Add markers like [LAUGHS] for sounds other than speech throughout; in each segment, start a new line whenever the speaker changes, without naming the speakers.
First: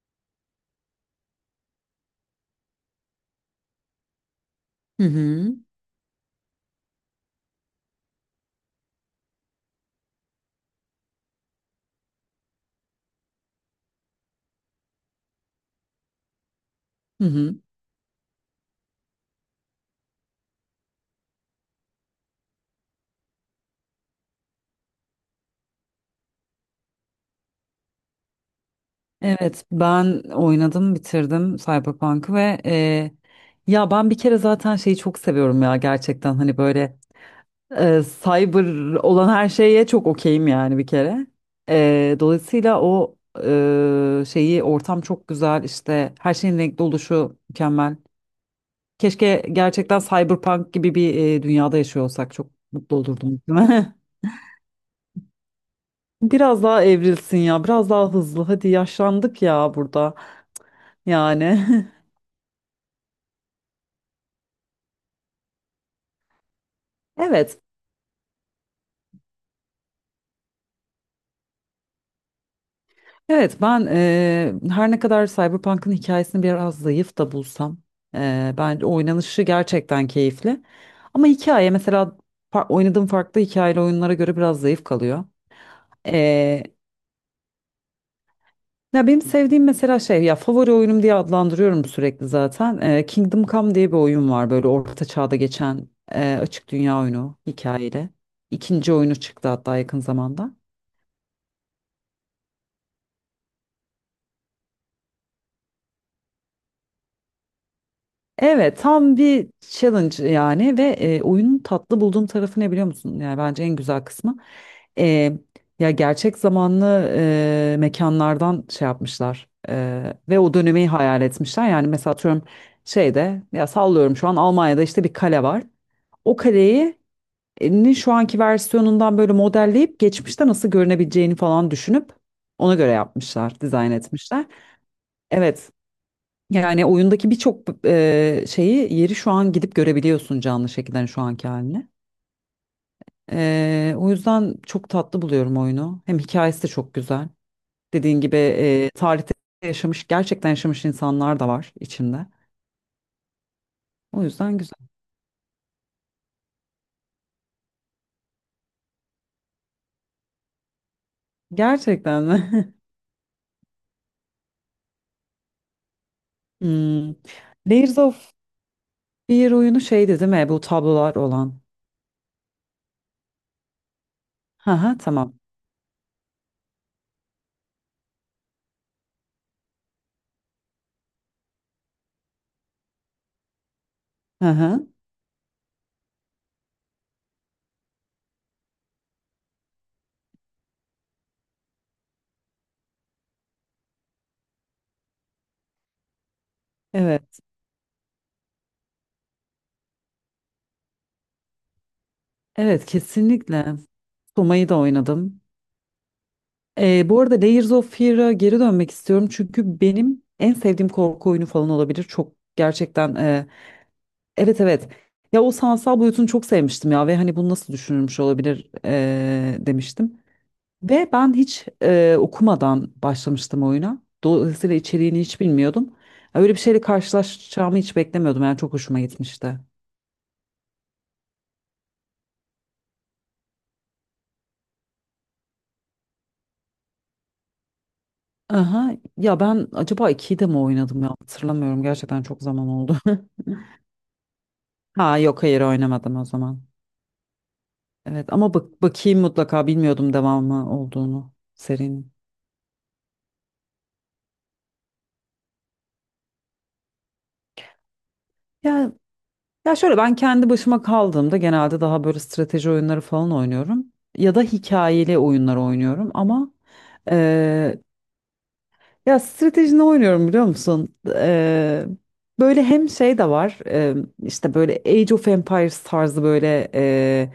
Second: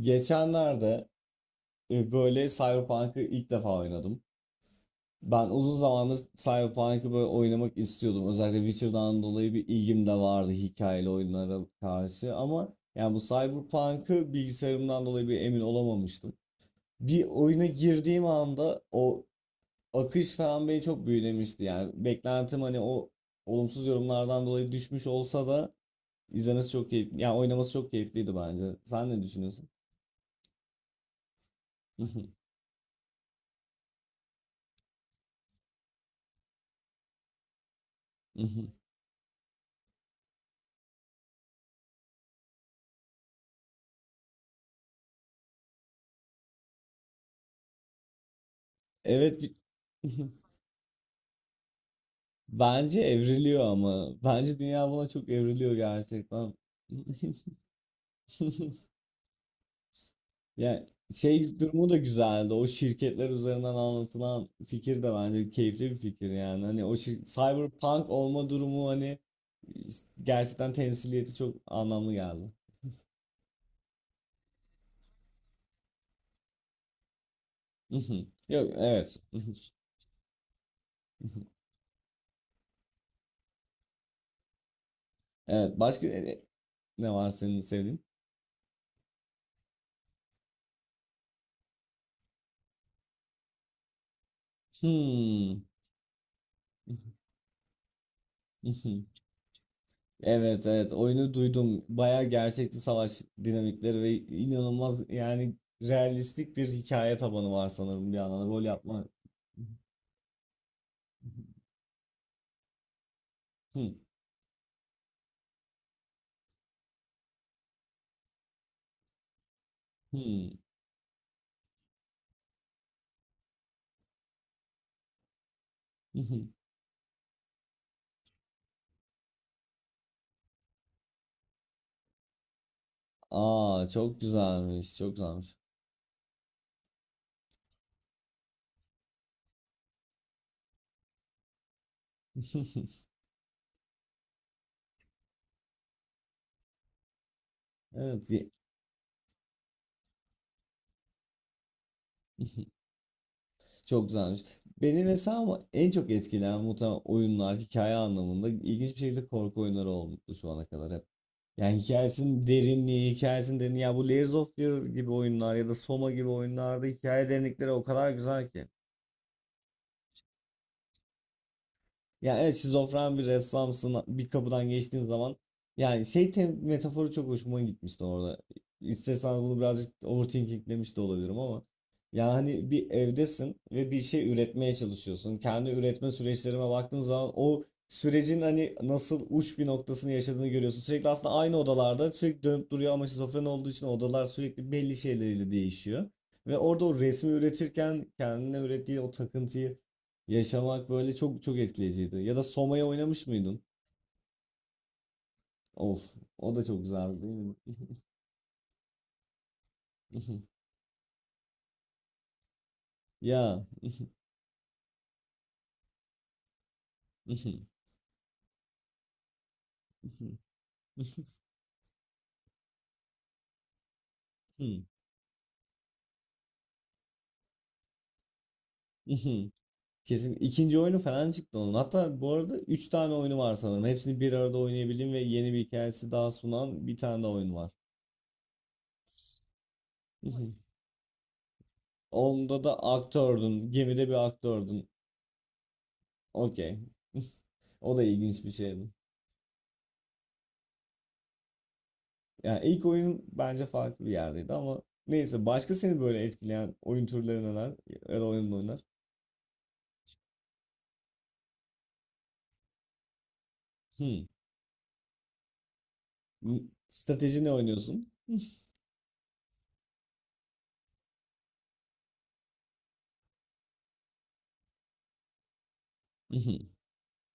Geçenlerde böyle Cyberpunk'ı ilk defa oynadım.
Hı
Ben
hı.
uzun zamandır Cyberpunk'ı böyle oynamak istiyordum. Özellikle Witcher'dan dolayı bir ilgim de vardı hikayeli oyunlara karşı. Ama yani bu Cyberpunk'ı bilgisayarımdan dolayı bir emin olamamıştım. Bir
Hı hı.
oyuna girdiğim anda o akış falan beni çok büyülemişti. Yani beklentim hani o olumsuz yorumlardan dolayı düşmüş olsa da izlemesi çok keyifli. Yani oynaması çok keyifliydi bence. Sen ne
Evet,
düşünüyorsun?
ben oynadım, bitirdim Cyberpunk'ı ve ya ben bir kere zaten şeyi çok seviyorum ya gerçekten hani böyle
[LAUGHS]
cyber olan her şeye çok okeyim yani bir kere. Dolayısıyla o şeyi ortam çok güzel işte her şeyin renkli oluşu mükemmel.
Evet.
Keşke
[LAUGHS]
gerçekten Cyberpunk gibi bir dünyada yaşıyor olsak çok mutlu
Bence
olurdum,
evriliyor
değil mi?
ama. Bence dünya buna çok evriliyor
[LAUGHS]
gerçekten.
Biraz daha evrilsin ya, biraz daha hızlı. Hadi
[LAUGHS]
yaşlandık ya burada.
Yani
Yani
şey durumu da güzeldi. O şirketler üzerinden anlatılan fikir de bence keyifli bir fikir yani. Hani o
[LAUGHS] evet.
cyberpunk olma durumu hani gerçekten temsiliyeti çok anlamlı geldi.
Evet ben her ne kadar Cyberpunk'ın hikayesini biraz zayıf da bulsam
[LAUGHS] Yok
bence
evet.
oynanışı
[LAUGHS]
gerçekten keyifli. Ama hikaye mesela oynadığım farklı hikayeli oyunlara göre biraz zayıf kalıyor.
Evet başka
Eee,
ne var senin sevdiğin?
ya benim sevdiğim mesela şey ya favori oyunum diye adlandırıyorum sürekli zaten. Kingdom Come diye bir oyun var böyle orta çağda
Hmm.
geçen açık dünya oyunu hikayeli. İkinci
[LAUGHS]
oyunu çıktı hatta yakın zamanda.
Evet evet oyunu duydum. Bayağı gerçekçi savaş dinamikleri ve inanılmaz yani realistik bir hikaye tabanı var sanırım bir yandan rol
Evet,
yapma.
tam bir challenge yani ve oyunun tatlı bulduğum tarafı ne biliyor musun? Yani bence en
Hmm,
güzel kısmı. E, ya gerçek zamanlı mekanlardan şey yapmışlar ve o
hmm,
dönemi hayal etmişler. Yani mesela atıyorum şeyde ya sallıyorum şu an Almanya'da işte bir kale var. O
[LAUGHS]
kaleyi şu anki versiyonundan böyle modelleyip geçmişte nasıl görünebileceğini falan düşünüp ona göre yapmışlar,
Aa
dizayn
çok
etmişler.
güzelmiş çok güzelmiş.
Evet. Yani oyundaki birçok şeyi yeri şu an gidip görebiliyorsun canlı şekilde hani şu anki haline.
[LAUGHS]
O yüzden çok tatlı buluyorum oyunu. Hem hikayesi de çok güzel. Dediğin
Evet.
gibi tarihte yaşamış, gerçekten yaşamış insanlar da var içinde.
[LAUGHS] Çok
O
güzelmiş.
yüzden güzel.
Beni mesela ama en çok etkileyen muhtemelen oyunlar hikaye anlamında ilginç bir şekilde korku oyunları olmuştu şu ana kadar hep. Yani
Gerçekten
hikayesinin
mi? [LAUGHS]
derinliği, hikayesinin derinliği. Ya bu Layers of Fear gibi oyunlar ya da Soma gibi oyunlarda
Hmm.
hikaye derinlikleri o
Layers
kadar
of
güzel ki.
Fear oyunu şeydi değil mi? Bu tablolar olan.
Yani evet şizofren bir ressamsın bir kapıdan
Hı hı,
geçtiğin zaman
tamam.
yani şey metaforu çok hoşuma gitmişti orada. İstersen bunu birazcık overthinkinglemiş de olabilirim ama yani bir evdesin ve bir şey
Hı
üretmeye
hı.
çalışıyorsun. Kendi üretme süreçlerime baktığın zaman o sürecin hani nasıl uç bir noktasını yaşadığını görüyorsun. Sürekli aslında aynı odalarda sürekli dönüp duruyor ama şizofren olduğu için odalar sürekli belli şeyleriyle değişiyor. Ve orada o resmi
Evet.
üretirken kendine ürettiği o takıntıyı yaşamak böyle çok çok etkileyiciydi. Ya da Soma'ya
Evet,
oynamış mıydın?
kesinlikle. Soma'yı da oynadım.
Of, o da çok
Bu
güzeldi değil
arada
mi?
Layers of Fear'a geri dönmek istiyorum çünkü benim en
[LAUGHS]
sevdiğim korku oyunu falan olabilir. Çok gerçekten e,
Ya.
evet evet. Ya o sanatsal boyutunu çok sevmiştim ya ve hani bu nasıl düşünülmüş olabilir demiştim. Ve ben
[LAUGHS]
hiç okumadan başlamıştım oyuna. Dolayısıyla içeriğini hiç bilmiyordum. Öyle bir şeyle karşılaşacağımı hiç beklemiyordum. Yani çok hoşuma gitmişti.
Kesin ikinci oyunu falan çıktı onun. Hatta bu arada 3 tane oyunu var sanırım. Hepsini bir arada oynayabildiğim ve yeni bir hikayesi daha sunan bir tane daha oyun var.
Aha, ya ben acaba 2'yi de mi
[LAUGHS]
oynadım ya hatırlamıyorum. Gerçekten çok
Onda
zaman
da
oldu. [LAUGHS]
aktördün. Gemide bir aktördün.
Ha yok, hayır, oynamadım o zaman.
Okey. O da
Evet
ilginç bir
ama bak
şeydi.
bakayım mutlaka, bilmiyordum devamı olduğunu serinin.
Yani ilk oyun bence farklı bir yerdeydi ama neyse başka seni böyle etkileyen oyun türleri neler? Ya da oyun oynar.
Ya ya şöyle, ben kendi başıma kaldığımda genelde daha böyle strateji oyunları falan oynuyorum
Hmm.
ya da hikayeli oyunlar oynuyorum ama
M- Strateji ne
eee,
oynuyorsun?
ya stratejini oynuyorum biliyor musun? Böyle hem şey de var işte böyle Age of Empires tarzı böyle
Mhm,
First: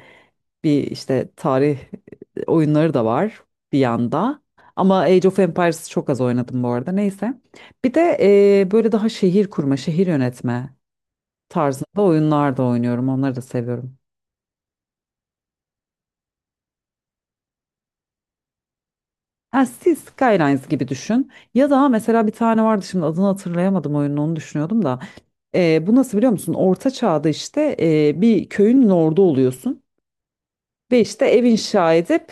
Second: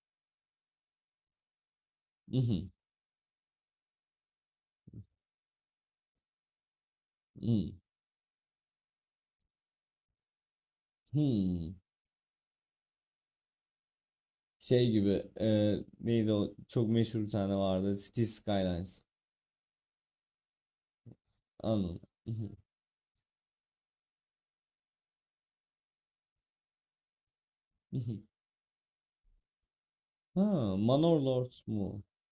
bir işte tarih
mhm,
oyunları da var bir yanda. Ama Age of Empires çok az oynadım bu arada, neyse.
mhm,
Bir de böyle daha şehir kurma, şehir yönetme
hmm.
tarzında oyunlar da oynuyorum. Onları da seviyorum.
Şey gibi neydi o çok meşhur bir tane vardı City Skylines.
Ha, siz Skylines gibi düşün. Ya da
Anladım.
mesela bir
Mhm,
tane vardı şimdi adını hatırlayamadım oyunun, onu düşünüyordum da. Bu nasıl biliyor musun? Orta çağda işte
mhm.
bir köyün lordu oluyorsun.
Ha,
Ve
Manor
işte ev
Lords mu?
inşa edip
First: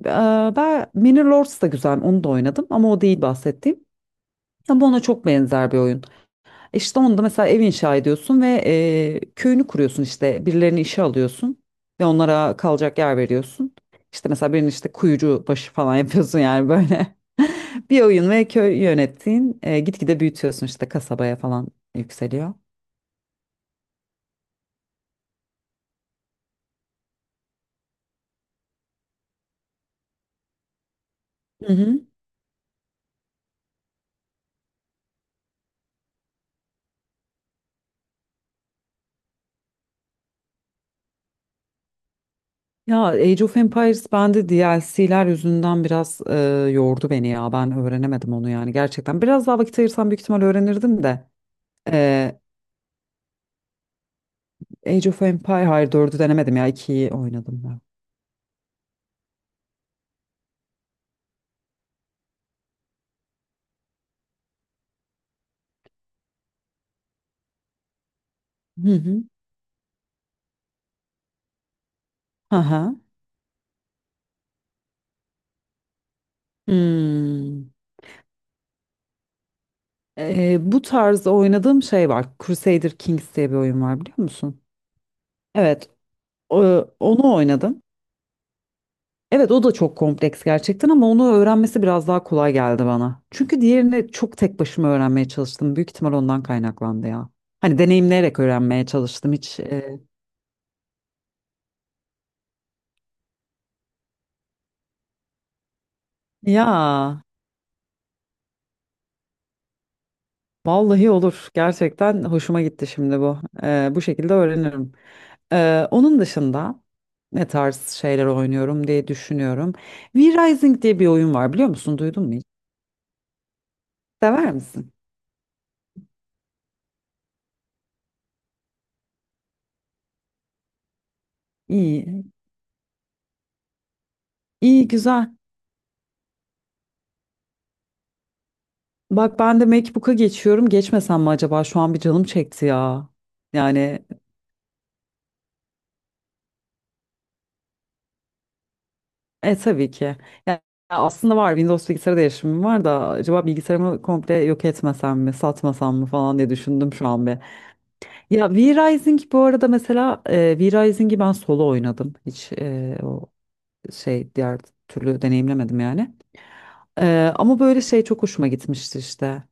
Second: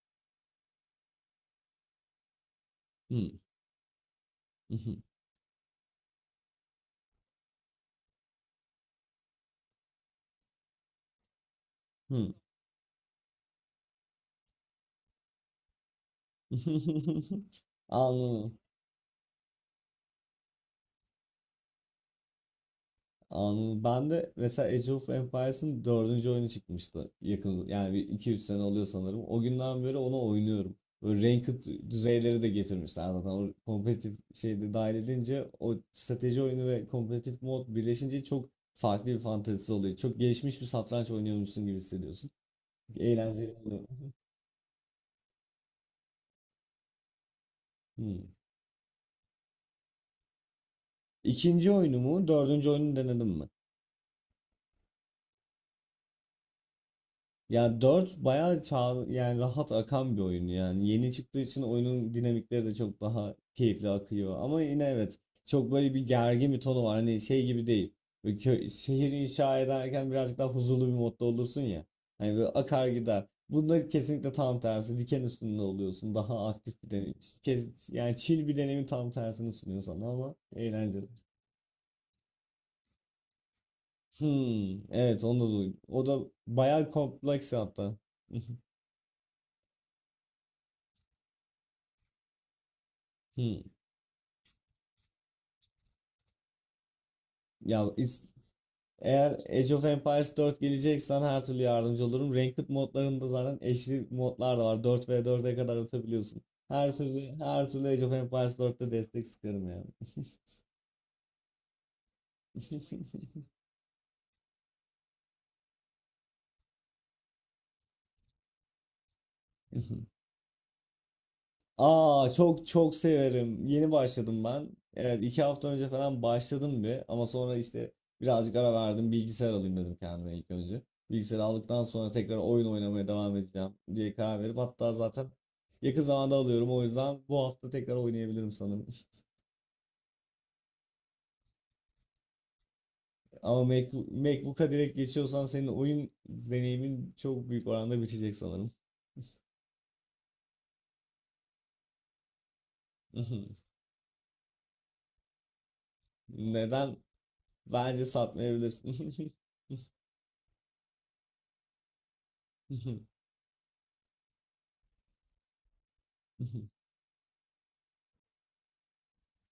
e, ben Mini Lords da güzel, onu da oynadım ama o değil
Hmm,
bahsettiğim. Ama ona
mhm,
çok benzer bir oyun. İşte onda mesela ev inşa ediyorsun ve köyünü kuruyorsun, işte birilerini işe alıyorsun ve
hmm.
onlara kalacak yer veriyorsun. İşte mesela birinin işte kuyucu başı falan [LAUGHS] yapıyorsun yani böyle
[LAUGHS]
[LAUGHS] bir oyun, ve
Anladım.
köy yönettiğin gitgide büyütüyorsun işte, kasabaya falan yükseliyor.
Anladım. Ben de mesela Age of Empires'ın dördüncü oyunu çıkmıştı. Yakın yani bir iki üç sene oluyor sanırım. O günden beri ona oynuyorum. Böyle ranked
Hı hı.
düzeyleri de getirmişler zaten. O kompetitif şeyi de dahil edince o strateji oyunu ve kompetitif mod birleşince çok farklı bir fantezisi oluyor. Çok gelişmiş bir satranç oynuyormuşsun gibi hissediyorsun.
Ya Age
Eğlenceli
of
oluyor.
Empires bende DLC'ler yüzünden biraz yordu beni ya, ben
Hmm.
öğrenemedim onu yani, gerçekten biraz daha vakit ayırsam büyük ihtimal öğrenirdim de
İkinci oyunu mu,
e,
dördüncü oyunu denedin mi?
Age of Empire, hayır, 4'ü denemedim ya, 2'yi oynadım
Ya
ben.
4 bayağı çağ, yani rahat akan bir oyun yani. Yeni çıktığı için oyunun dinamikleri de çok daha keyifli akıyor. Ama yine evet çok böyle bir gergin bir tonu var. Hani şey gibi değil. Böyle
Hı
şehir
hı.
inşa ederken birazcık daha huzurlu bir modda olursun ya. Hani böyle akar
Aha.
gider. Bunda kesinlikle tam tersi. Diken üstünde oluyorsun. Daha aktif bir deneyim.
Hmm.
Kes, yani chill bir deneyimin tam tersini sunuyor sana ama
Bu
eğlenceli.
tarzda oynadığım şey var. Crusader Kings diye bir oyun var biliyor musun?
Hmm, evet onu da duydum.
Evet,
O da bayağı
onu
kompleks
oynadım.
hatta. [LAUGHS]
Evet, o da çok kompleks gerçekten ama onu öğrenmesi biraz daha kolay geldi bana. Çünkü
Hmm.
diğerini çok tek başıma öğrenmeye çalıştım. Büyük ihtimal ondan kaynaklandı ya. Hani
Ya is-
deneyimleyerek öğrenmeye
Eğer
çalıştım hiç.
Age of Empires 4 geleceksen her türlü yardımcı olurum. Ranked modlarında zaten eşli modlar da var. 4v4'e kadar atabiliyorsun.
Ya
Her türlü Age of Empires 4'te destek sıkarım yani.
vallahi olur. Gerçekten hoşuma gitti şimdi bu. Bu şekilde öğrenirim. Onun dışında ne tarz şeyler oynuyorum diye düşünüyorum.
[LAUGHS]
V-Rising diye bir oyun var biliyor musun? Duydun
Aa
mu hiç?
çok çok severim. Yeni başladım
Sever
ben.
misin?
Evet 2 hafta önce falan başladım bir ama sonra işte birazcık ara verdim. Bilgisayar alayım dedim kendime ilk önce. Bilgisayar aldıktan sonra
İyi.
tekrar oyun oynamaya devam edeceğim diye karar verip
İyi,
hatta zaten
güzel.
yakın zamanda alıyorum o yüzden bu hafta tekrar oynayabilirim sanırım.
Bak ben de MacBook'a geçiyorum. Geçmesem mi acaba? Şu an bir canım çekti ya.
[LAUGHS] Ama
Yani
MacBook'a direkt geçiyorsan senin oyun deneyimin çok büyük oranda bitecek sanırım.
tabii ki. Ya, aslında var, Windows bilgisayar değişimim var da acaba
[LAUGHS]
bilgisayarımı komple yok etmesem mi, satmasam mı falan diye düşündüm
Neden?
şu an bir.
Bence
Ya V-Rising
satmayabilirsin.
bu arada mesela V-Rising'i ben solo oynadım. Hiç o şey, diğer türlü deneyimlemedim yani.
[LAUGHS]
Ama böyle şey çok hoşuma gitmişti işte.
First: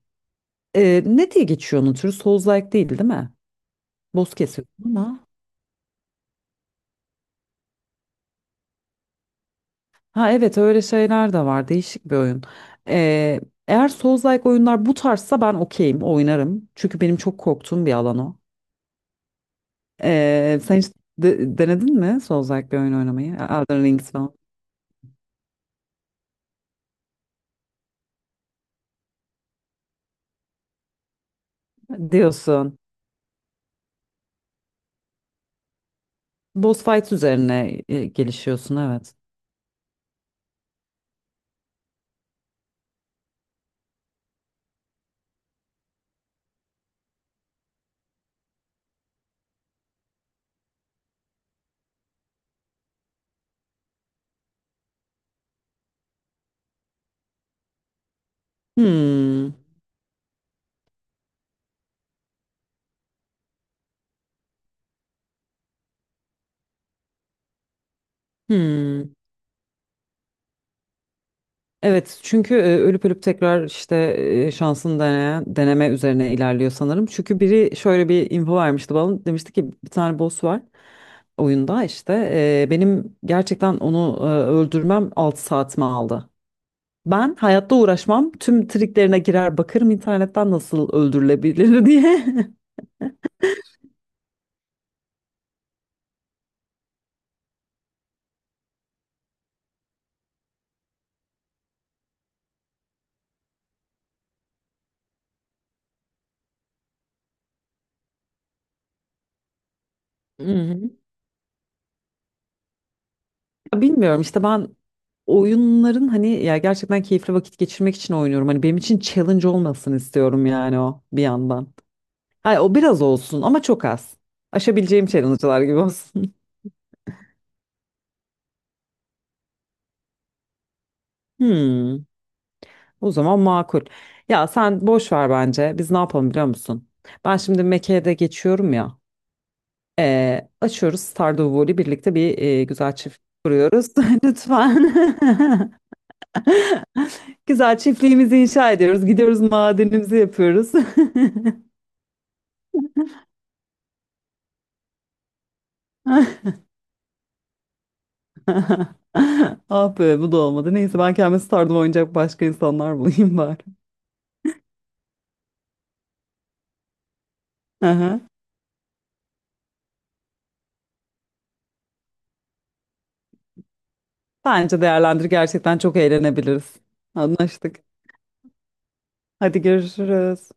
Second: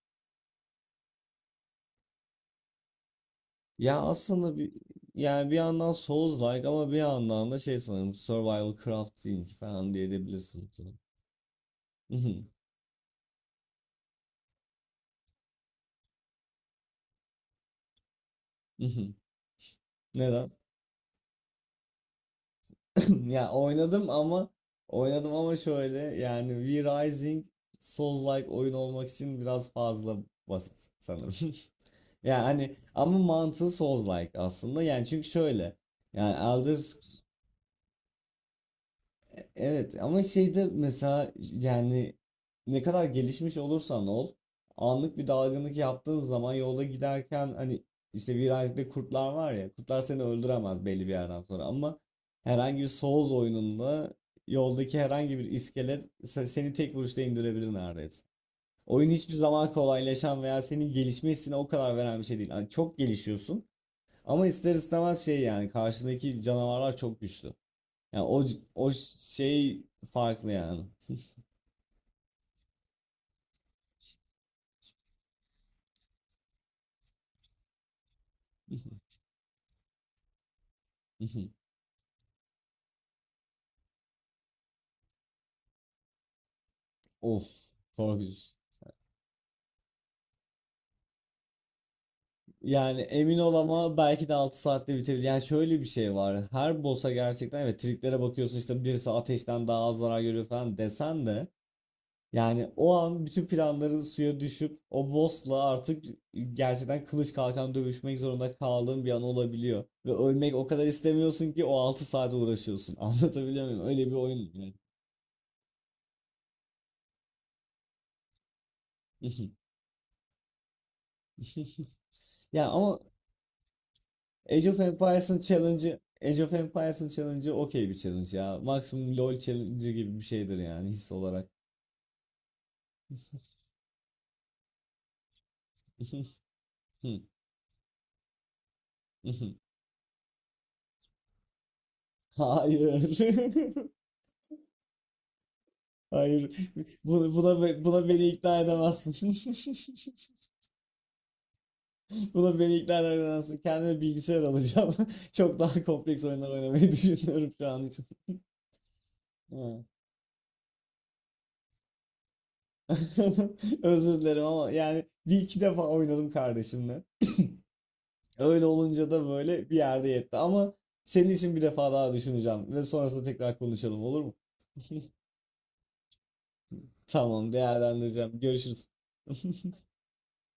Ne diye geçiyor onun türü? Souls-like değil, değil mi?
Ya
Boss
aslında bir
kesiyorsun ama.
yani bir yandan Souls-like ama bir yandan da şey sanırım Survival Crafting falan
Ha, evet,
diyebilirsin
öyle
sanırım.
şeyler de var. Değişik bir oyun. E, Eğer Souls-like oyunlar bu tarzsa ben okeyim, oynarım. Çünkü benim çok korktuğum bir alan o.
[LAUGHS] Neden?
Sen hiç denedin mi Souls-like bir oyun
[CLEARS THROAT]
oynamayı?
Ya
Elden Ring
oynadım
falan.
ama şöyle yani V Rising Souls-like oyun olmak için biraz fazla basit sanırım. [LAUGHS] Yani hani
Diyorsun.
ama mantığı Souls-like aslında. Yani çünkü şöyle yani Elder
Boss fight üzerine gelişiyorsun, evet.
Evet ama şeyde mesela yani ne kadar gelişmiş olursan ol anlık bir dalgınlık yaptığın zaman yolda giderken hani işte virajda kurtlar var ya kurtlar seni öldüremez belli bir yerden sonra ama herhangi bir Souls oyununda yoldaki herhangi bir iskelet seni tek vuruşta indirebilir neredeyse. Oyun hiçbir
Hmm.
zaman kolaylaşan veya senin gelişme hissine o kadar veren bir şey değil. Hani çok gelişiyorsun ama ister istemez şey yani karşındaki canavarlar çok güçlü. Yani o
Hmm.
şey farklı yani.
Evet, çünkü ölüp ölüp tekrar işte şansını deneyen, deneme üzerine ilerliyor sanırım. Çünkü biri şöyle bir info vermişti bana. Demişti ki bir tane boss var
[LAUGHS]
oyunda işte. Benim gerçekten onu öldürmem 6 saatimi aldı. Ben
Of,
hayatta uğraşmam.
korkunç.
Tüm triklerine girer bakarım internetten nasıl öldürülebilir [LAUGHS] diye.
Yani emin ol ama belki de 6 saatte bitebilir. Yani şöyle bir şey var. Her boss'a gerçekten evet triklere bakıyorsun işte birisi ateşten daha az zarar görüyor falan desen de yani o an bütün planların suya düşüp o boss'la artık gerçekten kılıç kalkan dövüşmek zorunda kaldığın bir an olabiliyor. Ve
Hı
ölmek o kadar
hı.
istemiyorsun ki o 6 saate uğraşıyorsun. [LAUGHS] Anlatabiliyor
Ya
muyum? Öyle bir
bilmiyorum işte,
oyun
ben oyunların hani, ya gerçekten keyifli vakit geçirmek için oynuyorum. Hani benim için challenge
yani.
olmasın istiyorum yani, o bir yandan.
[LAUGHS]
Hayır,
Ya
o
ama
biraz olsun ama çok az.
Age of
Aşabileceğim
Empires'ın
challenge'lar gibi
challenge'ı
olsun.
Age of Empires'ın challenge'ı okey bir challenge ya. Maksimum LoL challenge'ı gibi bir şeydir yani his
[LAUGHS]
olarak.
Hmm. O zaman makul. Ya sen boş ver bence. Biz ne yapalım biliyor
[LAUGHS]
musun? Ben şimdi Mekke'ye de geçiyorum ya. Açıyoruz Stardew Valley birlikte bir güzel
Hayır.
çift kuruyoruz.
[LAUGHS]
[LAUGHS] Lütfen. [LAUGHS]
Hayır. Buna, buna,
Güzel
be- buna beni
çiftliğimizi
ikna
inşa ediyoruz.
edemezsin.
Gidiyoruz madenimizi yapıyoruz.
[LAUGHS] Buna beni ikna edemezsin. Kendime bilgisayar alacağım. [LAUGHS] Çok daha kompleks oyunlar
[LAUGHS]
oynamayı düşünüyorum şu an için.
Ah be, bu da olmadı. Neyse, ben kendime Stardew oynayacak başka insanlar bulayım bari.
[LAUGHS] Özür dilerim ama yani bir iki defa oynadım kardeşimle.
Aha.
Öyle olunca da böyle bir yerde yetti ama senin için bir defa daha düşüneceğim ve sonrasında tekrar konuşalım olur mu?
Bence değerlendir, gerçekten çok eğlenebiliriz.
Tamam
Anlaştık.
değerlendireceğim. Görüşürüz.
Hadi görüşürüz.